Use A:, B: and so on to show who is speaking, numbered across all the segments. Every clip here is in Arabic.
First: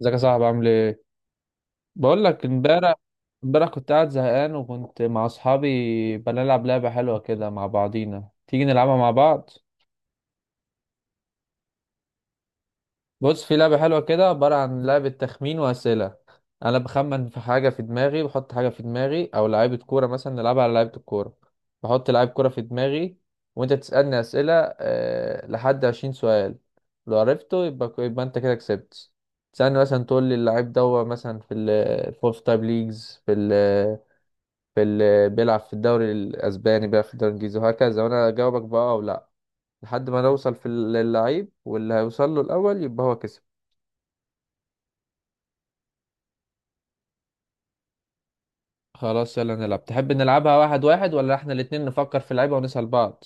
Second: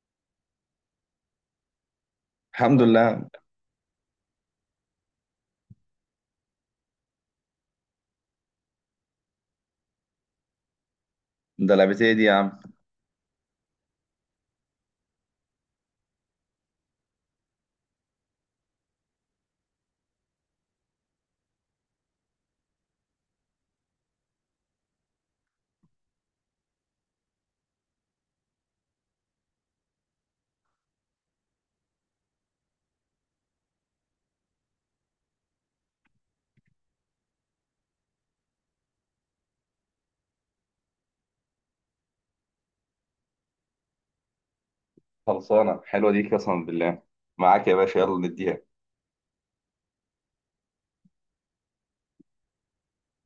A: ازيك يا صاحبي عامل ايه؟ بقول لك
B: الحمد
A: امبارح،
B: لله.
A: كنت قاعد زهقان وكنت مع اصحابي بنلعب لعبه حلوه كده مع بعضينا. تيجي نلعبها مع بعض؟
B: ده لعبتي دي يا عم.
A: بص، في لعبه حلوه كده عباره عن لعبه تخمين واسئله. انا بخمن في حاجه في دماغي، بحط حاجه في دماغي او لعيبه كوره مثلا، نلعبها على لعيبه الكوره. بحط لعيب كوره في دماغي وانت تسالني اسئله، أه لحد 20 سؤال. لو عرفته يبقى انت كده كسبت. تسألني مثلا تقول لي اللعيب ده هو مثلا في ال في تايب ليجز، في بيلعب في الدوري الاسباني، بيلعب في الدوري الانجليزي وهكذا، وانا اجاوبك بقى او لا، لحد ما نوصل للعيب، واللي هيوصل له الاول يبقى هو كسب.
B: خلصانة حلوة دي قسما بالله، معاك يا باشا يلا نديها.
A: خلاص يلا نلعب. تحب نلعبها واحد واحد، ولا احنا الاتنين نفكر في اللعيبة ونسأل بعض؟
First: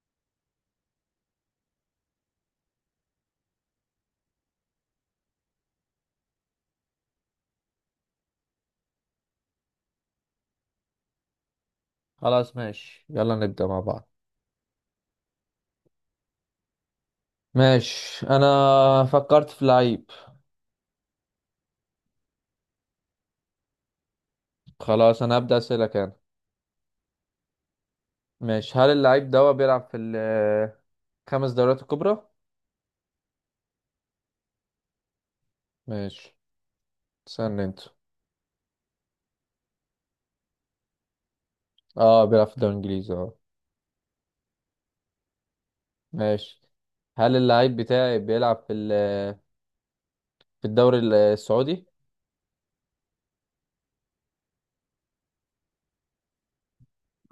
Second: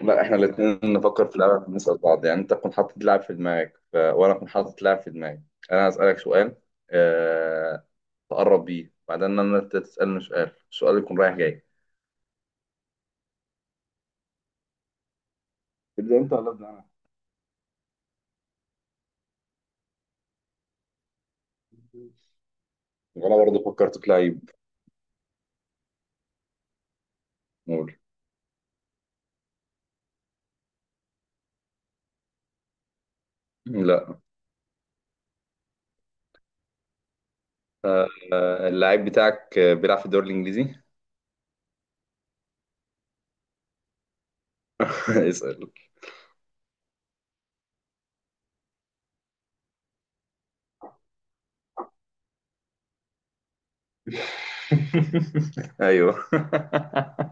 B: لا احنا الاتنين نفكر في لعبة نسأل بعض، يعني انت تكون حاطط لعب في دماغك وانا اكون حاطط لعب في دماغي. انا هسألك سؤال، أه... تقرب بيه بعدين انا انت تسألني سؤال، السؤال يكون رايح جاي.
A: خلاص ماشي، يلا نبدأ مع بعض.
B: تبدأ انت ولا ابدأ انا؟
A: ماشي، انا فكرت في لعيب.
B: وانا برضه فكرت في لعيب.
A: خلاص انا هبدأ اسألك انا.
B: قول.
A: ماشي، هل اللعيب ده بيلعب في الخمس دوريات الكبرى؟
B: لا.
A: ماشي، استنى انت.
B: أه... آه، اللعيب بتاعك آه، بيلعب في الدوري الانجليزي.
A: اه بيلعب في الدوري الانجليزي، اه.
B: اسأل.
A: ماشي، هل اللعيب بتاعي بيلعب في الدوري السعودي؟
B: ايوه.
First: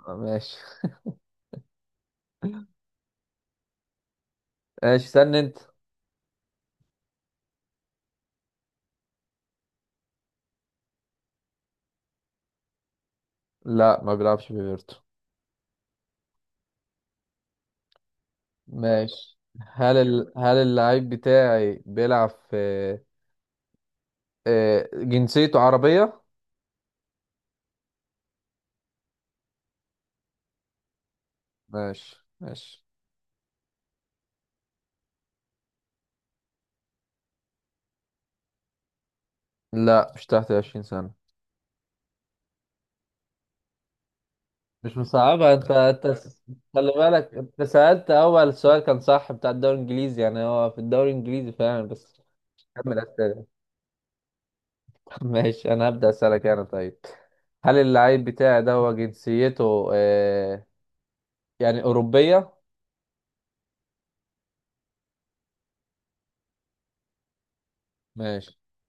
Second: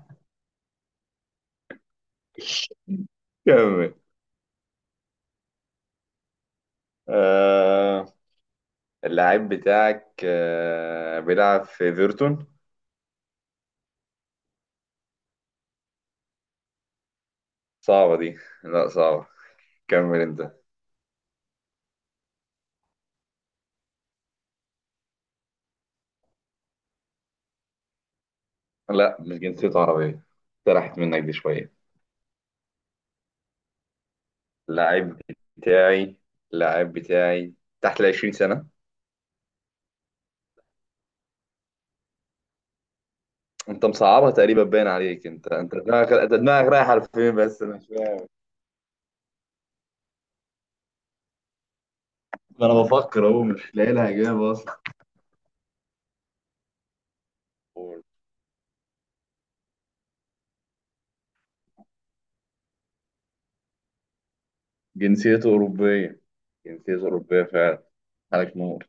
A: ماشي.
B: كمل.
A: استنى انت.
B: آه، اللاعب بتاعك آه بيلعب في ايفرتون.
A: لا ما بيلعبش في بيرتو.
B: صعبة دي، لا صعبة.
A: ماشي،
B: كمل انت.
A: هل اللعيب بتاعي بيلعب في آه، جنسيته عربية؟
B: لا مش جنسيته عربية، سرحت منك دي شوية.
A: ماشي، ماشي.
B: اللاعب بتاعي، اللاعب بتاعي تحت ال 20 سنة.
A: لا، مش تحت 20 سنة.
B: انت مصعبها تقريبا باين
A: مش
B: عليك، انت
A: مصعبة.
B: انت دماغك، انت دماغك
A: خلي
B: رايحة
A: بالك،
B: لفين
A: انت
B: بس انا مش
A: سألت
B: فاهم.
A: اول سؤال كان صح بتاع الدوري الانجليزي، يعني هو في الدوري الانجليزي فعلا، بس
B: ما انا
A: كمل
B: بفكر اهو،
A: اسئلة.
B: مش لاقي لها اجابة اصلا.
A: ماشي انا هبدأ اسألك انا طيب. هل اللعيب بتاعي ده هو جنسيته يعني أوروبية؟
B: جنسيته أوروبية؟ جنسيته أوروبية فعلا؟
A: ماشي.
B: عليك نور،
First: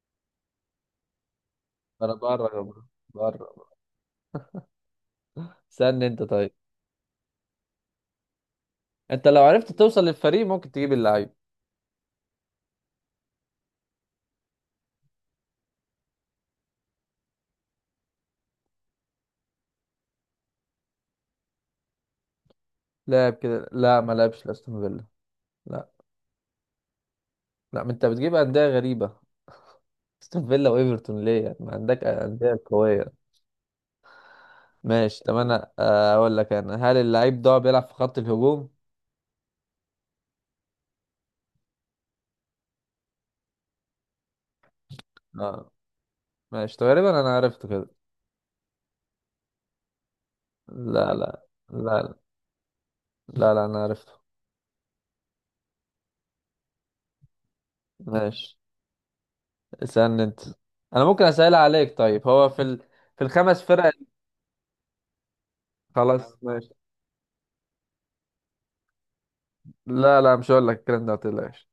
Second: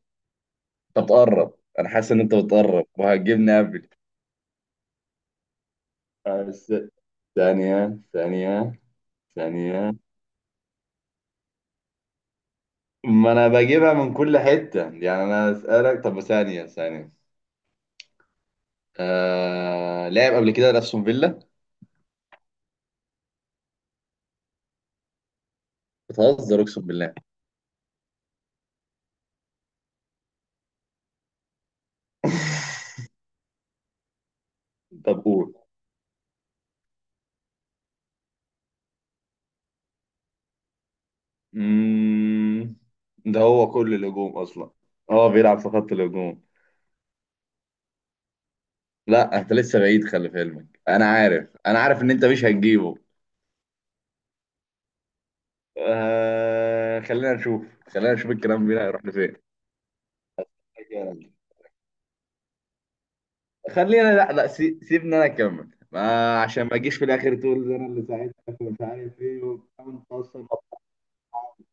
B: أنت بتقرب. أنا حاسس
A: انا
B: إن أنت
A: بره،
B: بتقرب
A: بره.
B: وهتجيبني قبل.
A: استنى انت طيب.
B: بس ثانية ثانية
A: انت لو عرفت
B: ثانية،
A: توصل للفريق ممكن تجيب اللعيب.
B: ما أنا بجيبها من كل حتة، يعني أنا أسألك، طب ثانية ثانية. لعب قبل كده لأستون فيلا؟
A: لاعب كده، لا ما لعبش لاستون فيلا. لا.
B: بتهزر أقسم بالله.
A: لا، ما انت بتجيب أندية غريبة. استون فيلا وايفرتون ليه؟ يعني ما عندك أندية قوية. ماشي،
B: طب
A: طب
B: قول.
A: انا آه، اقول لك انا، هل اللعيب ده بيلعب في خط الهجوم؟
B: مم... ده هو كل الهجوم أصلا. أه بيلعب في
A: اه
B: خط الهجوم.
A: ماشي، تقريبا انا عرفته كده.
B: لا أنت لسه بعيد، خلي في علمك أنا
A: لا،
B: عارف، أنا
A: لا
B: عارف إن
A: لا
B: أنت مش هتجيبه.
A: لا، انا عرفته.
B: خلينا نشوف، خلينا نشوف
A: ماشي،
B: الكلام بينا هيروح
A: اسألني انت. انا ممكن
B: لفين.
A: اسأل عليك طيب. في الخمس فرق؟
B: خلينا، لا سيبني انا اكمل،
A: خلاص
B: ما عشان
A: ماشي.
B: ما اجيش في الاخر تقول ده انا اللي ساعدتك ومش عارف ايه وبتاع وانت
A: لا لا،
B: اصلا.
A: مش هقول لك الكلام ده، ما تقلقش.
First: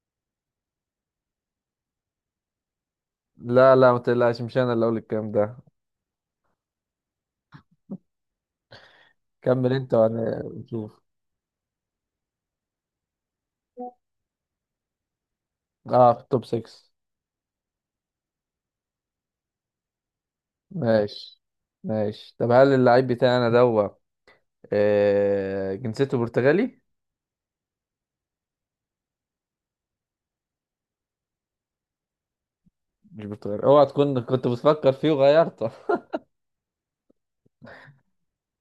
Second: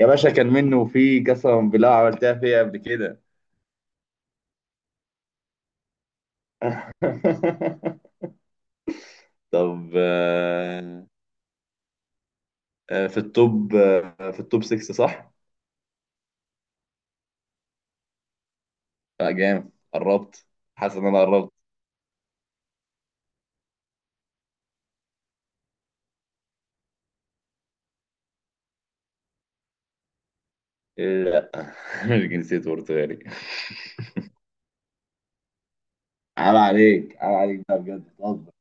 B: يا باشا كان منه في قسما بالله، عملتها فيا قبل كده.
A: لا لا، ما تقلقش، مش انا اللي اقول الكلام ده. كمل
B: طب
A: انت وانا نشوف.
B: آه، آه، في التوب، آه، في التوب 6 صح؟
A: اه في التوب 6.
B: لا جامد، قربت. حاسس ان انا
A: ماشي.
B: قربت.
A: ماشي، طب هل اللعيب بتاعي انا دوت آه، جنسيته برتغالي؟
B: إيه، لا. مش جنسية برتغالي.
A: مش برتغالي؟ اوعى تكون كنت بتفكر فيه وغيرته.
B: عيب عليك، عيب عليك ده بجد، بتهزر.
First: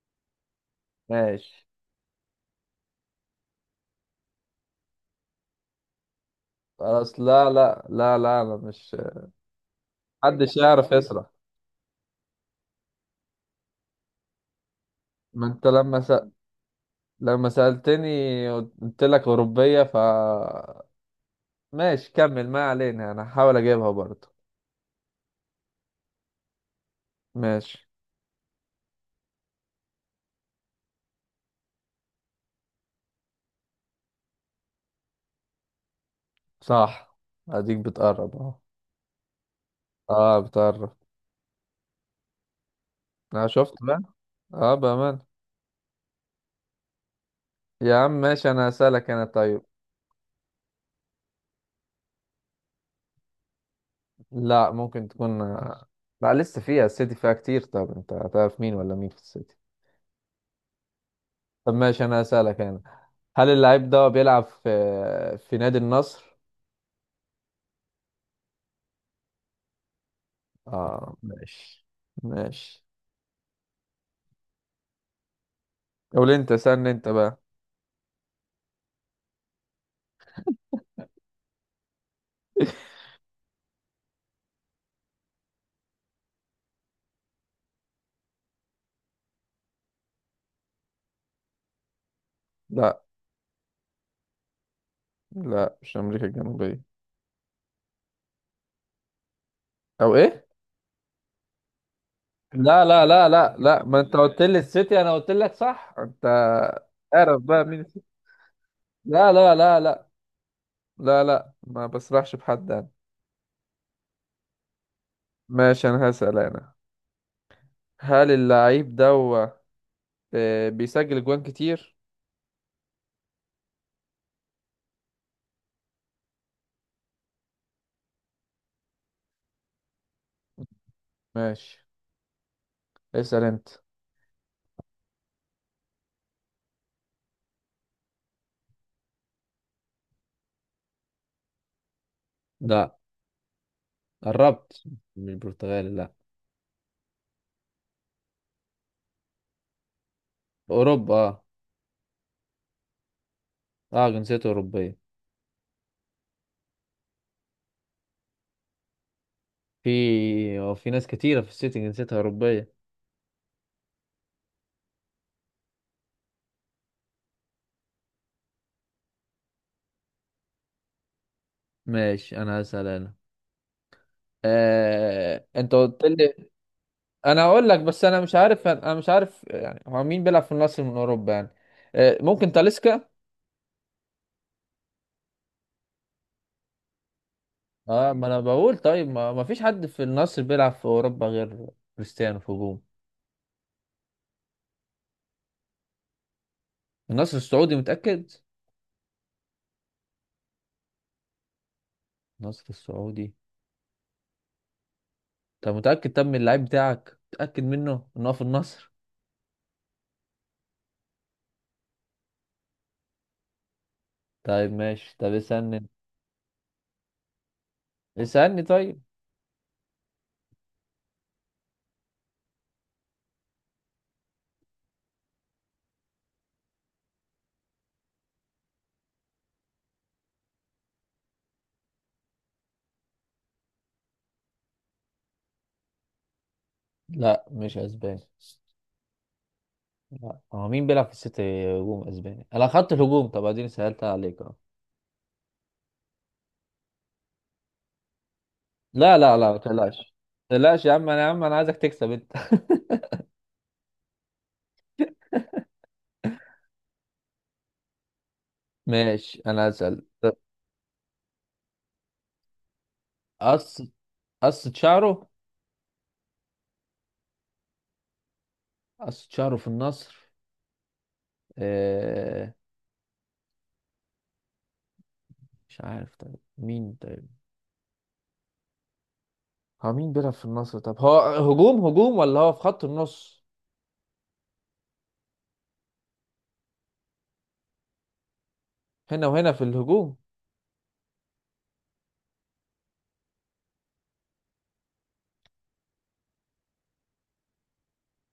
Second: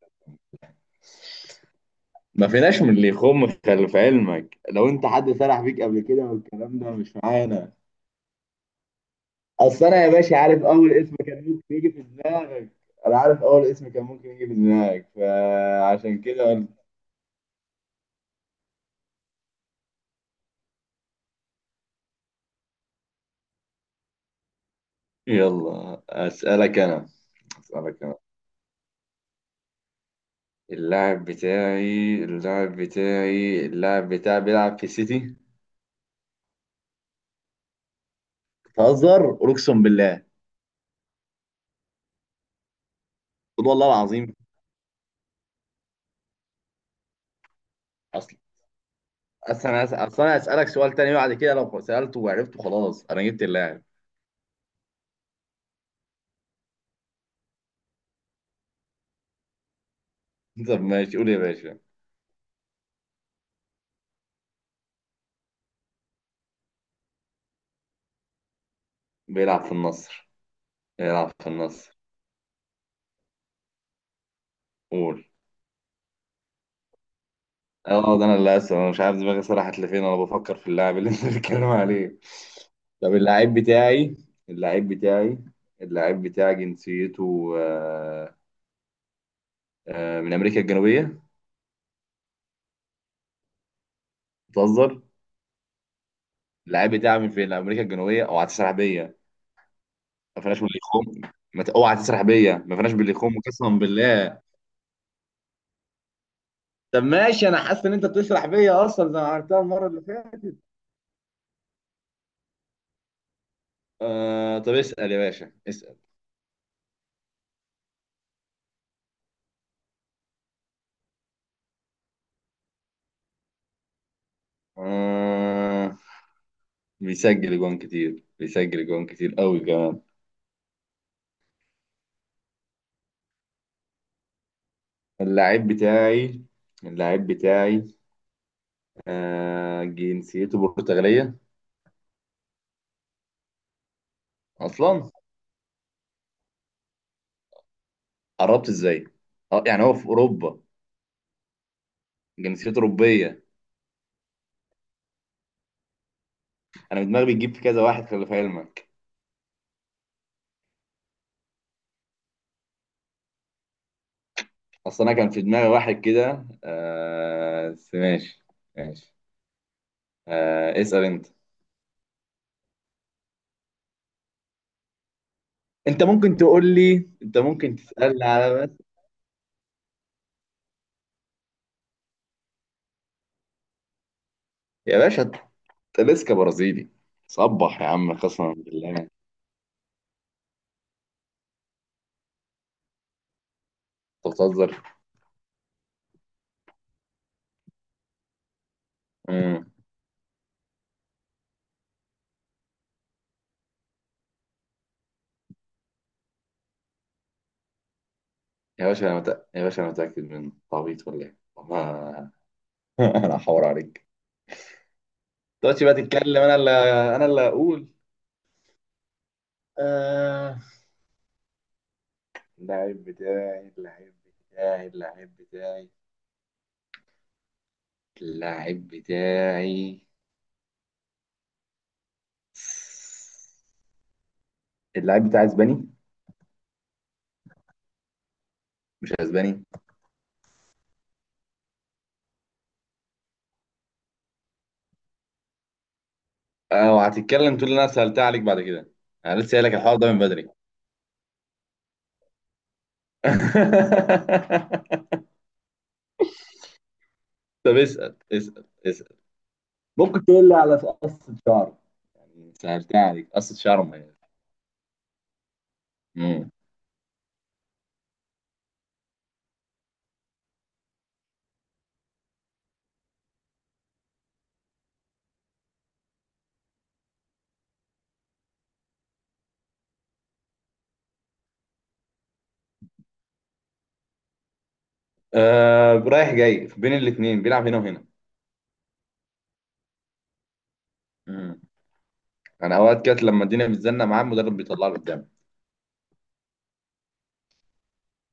A: ماشي.
B: ما فيناش من اللي يخم، خلف علمك لو انت حد سرح بيك قبل كده، والكلام ده مش
A: خلاص، لا
B: معانا.
A: لا لا لا انا مش،
B: اصل انا يا باشا
A: محدش
B: عارف
A: يعرف
B: اول اسم
A: يسرح.
B: كان ممكن يجي في دماغك. انا عارف اول اسم كان ممكن يجي في دماغك
A: ما انت
B: فعشان كده قلت.
A: لما سألتني قلت لك أوروبية، ف ماشي كمل، ما علينا، أنا هحاول أجيبها برضه.
B: يلا أسألك أنا،
A: ماشي،
B: أسألك أنا. اللاعب بتاعي اللاعب بتاعي بيلعب في السيتي.
A: صح. أديك بتقرب أهو.
B: بتهزر اقسم بالله.
A: أه بتقرب. أنا
B: قول
A: شفت
B: والله
A: بقى.
B: العظيم.
A: أه بأمان يا عم.
B: اصل،
A: ماشي، أنا هسألك أنا طيب.
B: اصل انا اسالك سؤال تاني بعد كده، لو سالته وعرفته خلاص انا جبت اللاعب.
A: لا، ممكن تكون. لا، لسه فيها، السيتي فيها كتير، طب أنت هتعرف مين ولا مين في السيتي؟
B: طب ماشي، قول يا
A: طب
B: باشا.
A: ماشي، أنا هسألك أنا، هل اللاعب ده بيلعب في نادي النصر؟
B: بيلعب في النصر؟
A: أه
B: بيلعب في
A: ماشي.
B: النصر.
A: ماشي.
B: قول.
A: قول أنت، سألني أنت بقى.
B: اه ده انا اللي اسف، انا مش عارف دماغي سرحت لفين، انا بفكر في اللاعب اللي انت بتتكلم عليه. طب اللاعب بتاعي، اللاعب بتاعي اللاعب بتاعي جنسيته آه، آه، من امريكا الجنوبيه.
A: لا
B: بتهزر.
A: لا، مش امريكا الجنوبيه.
B: اللاعب بتاعي من فين؟ امريكا الجنوبيه، اوعى تسرح بيا.
A: او
B: ما
A: ايه.
B: فيناش باللي يخم، ما ت- اوعى تسرح بيا، ما
A: لا
B: فيناش
A: لا امريكا،
B: باللي
A: لا
B: يخم
A: لا
B: قسما
A: لا ما انت قلت
B: بالله.
A: الجنوبيه، لي السيتي انا قلت لك صح انت.
B: طب
A: اعرف
B: ماشي، انا
A: بقى مين
B: حاسس ان
A: السيتي.
B: انت بتسرح بيا اصلا زي ما
A: لا لا
B: عملتها
A: لا
B: المره اللي
A: لا
B: فاتت.
A: لا، ما بسرحش بحد انا.
B: آه طب اسال يا باشا،
A: ماشي،
B: اسال.
A: انا هسأل انا، هل اللعيب ده هو آه، بيسجل جوان كتير؟
B: آه بيسجل جوان كتير؟ بيسجل جوان كتير، قوي كمان.
A: ماشي، اسأل انت.
B: اللاعب بتاعي، اللاعب بتاعي آه جنسيته برتغالية؟
A: لا، قربت.
B: أصلا
A: مش برتغالي لا.
B: قربت إزاي؟ أه يعني هو في أوروبا.
A: اوروبا اه.
B: جنسيته أوروبية.
A: اه جنسيته اوروبيه.
B: أنا دماغي بتجيب في كذا واحد، خلي في علمك.
A: في، هو في ناس كتيره في السيتي جنسيتها اوروبيه.
B: أصلا أنا كان في دماغي واحد كده آه، بس ماشي، ماشي. آه اسأل أنت.
A: ماشي انا هسأل انا. آه... انت قلت
B: أنت ممكن
A: لي.
B: تقول لي، أنت
A: انا اقول
B: ممكن
A: لك بس، انا
B: تسألني
A: مش
B: على
A: عارف،
B: بس.
A: انا مش عارف يعني هو مين بيلعب في النصر من اوروبا يعني. آه، ممكن تاليسكا.
B: يا باشا تلسكا برازيلي، صبح يا
A: اه،
B: عم
A: ما انا
B: قسما
A: بقول،
B: بالله
A: طيب
B: أنت.
A: ما فيش حد في النصر بيلعب في اوروبا غير كريستيانو في هجوم
B: بتهزر.
A: النصر السعودي، متأكد؟
B: مم.
A: النصر السعودي. طب متأكد؟ طب من اللعيب بتاعك متأكد منه ان هو في
B: يا
A: النصر؟
B: باشا أنا يا باشا أنا متأكد منه، أنت عبيط ولا إيه؟ والله. انا هحور عليك.
A: طيب ماشي، طب
B: دلوقتي
A: اسألني.
B: بقى تتكلم، انا اللي اقول.
A: اسألني طيب.
B: آه... اللعيب بتاعي اللعيب بتاعي اللعيب بتاعي اللعيب بتاعي اللعيب بتاعي اسباني؟
A: لا مش اسباني.
B: مش اسباني.
A: لا، هو مين بيلعب في السيتي هجوم اسباني؟ انا خدت الهجوم، طب اديني سألت عليك.
B: اه وهتتكلم تقول لي انا سألتها عليك بعد كده،
A: لا لا
B: انا
A: لا
B: لسه
A: ما
B: قايل لك الحوار
A: تقلقش.
B: ده من بدري.
A: ما تقلقش يا عم، انا يا عم انا عايزك تكسب انت.
B: طب اسأل، اسأل.
A: ماشي انا هسأل.
B: ممكن تقول لي على قصة شعر، يعني سألتها عليك قصة
A: قص،
B: شعر مميز.
A: قصة شعره.
B: مم.
A: قصة شعره في النصر؟ آه... مش عارف طيب، مين طيب؟ هو مين بيلعب في النصر؟ طب هو هجوم، هجوم ولا هو في خط النص؟
B: آه رايح جاي بين الاثنين، بيلعب هنا وهنا.
A: هنا وهنا في الهجوم؟
B: مم. انا اوقات كانت لما الدنيا بتزنق معاه المدرب بيطلع له قدام.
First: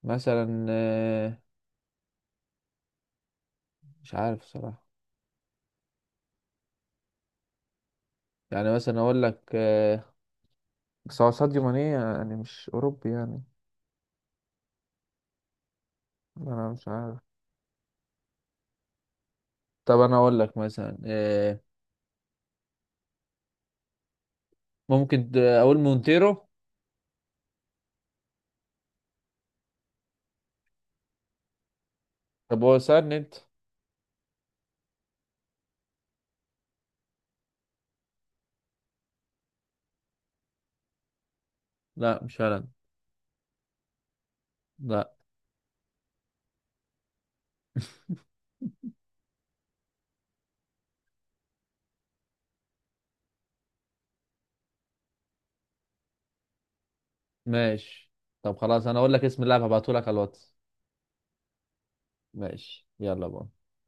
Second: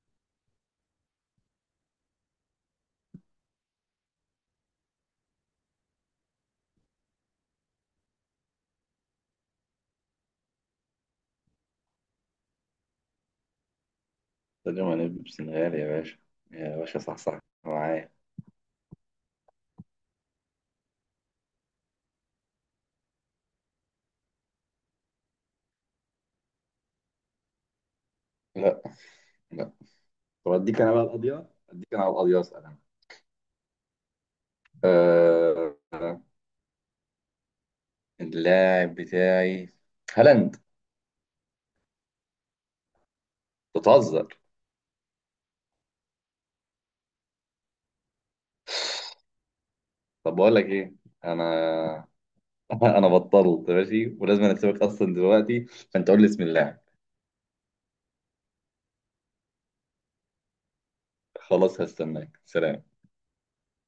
A: مثلا آه... مش عارف صراحة. يعني مثلا اقول لك آه... بس هو ساديو ماني يعني مش اوروبي يعني.
B: قلت له انا ابن سنغال يا باشا.
A: انا
B: يا
A: مش
B: باشا صح،
A: عارف.
B: صح، معايا.
A: طب انا اقول لك مثلا آه... ممكن اقول مونتيرو.
B: لا، لا. طب اديك انا بقى القضيه، اديك انا على القضيه، اسال
A: طب هو
B: انا.
A: سهل انت.
B: آه، اللاعب بتاعي هالاند.
A: لا مش هالاند.
B: بتهزر.
A: لا.
B: طب بقول لك ايه، انا انا بطلت ماشي، ولازم أنا اسيبك اصلا دلوقتي، فانت قول لي اسم اللاعب.
A: ماشي. طب خلاص انا اقول لك اسم اللاعب، هبعته لك على الواتس.
B: خلاص هستناك، سلام.
A: ماشي، يلا بقى.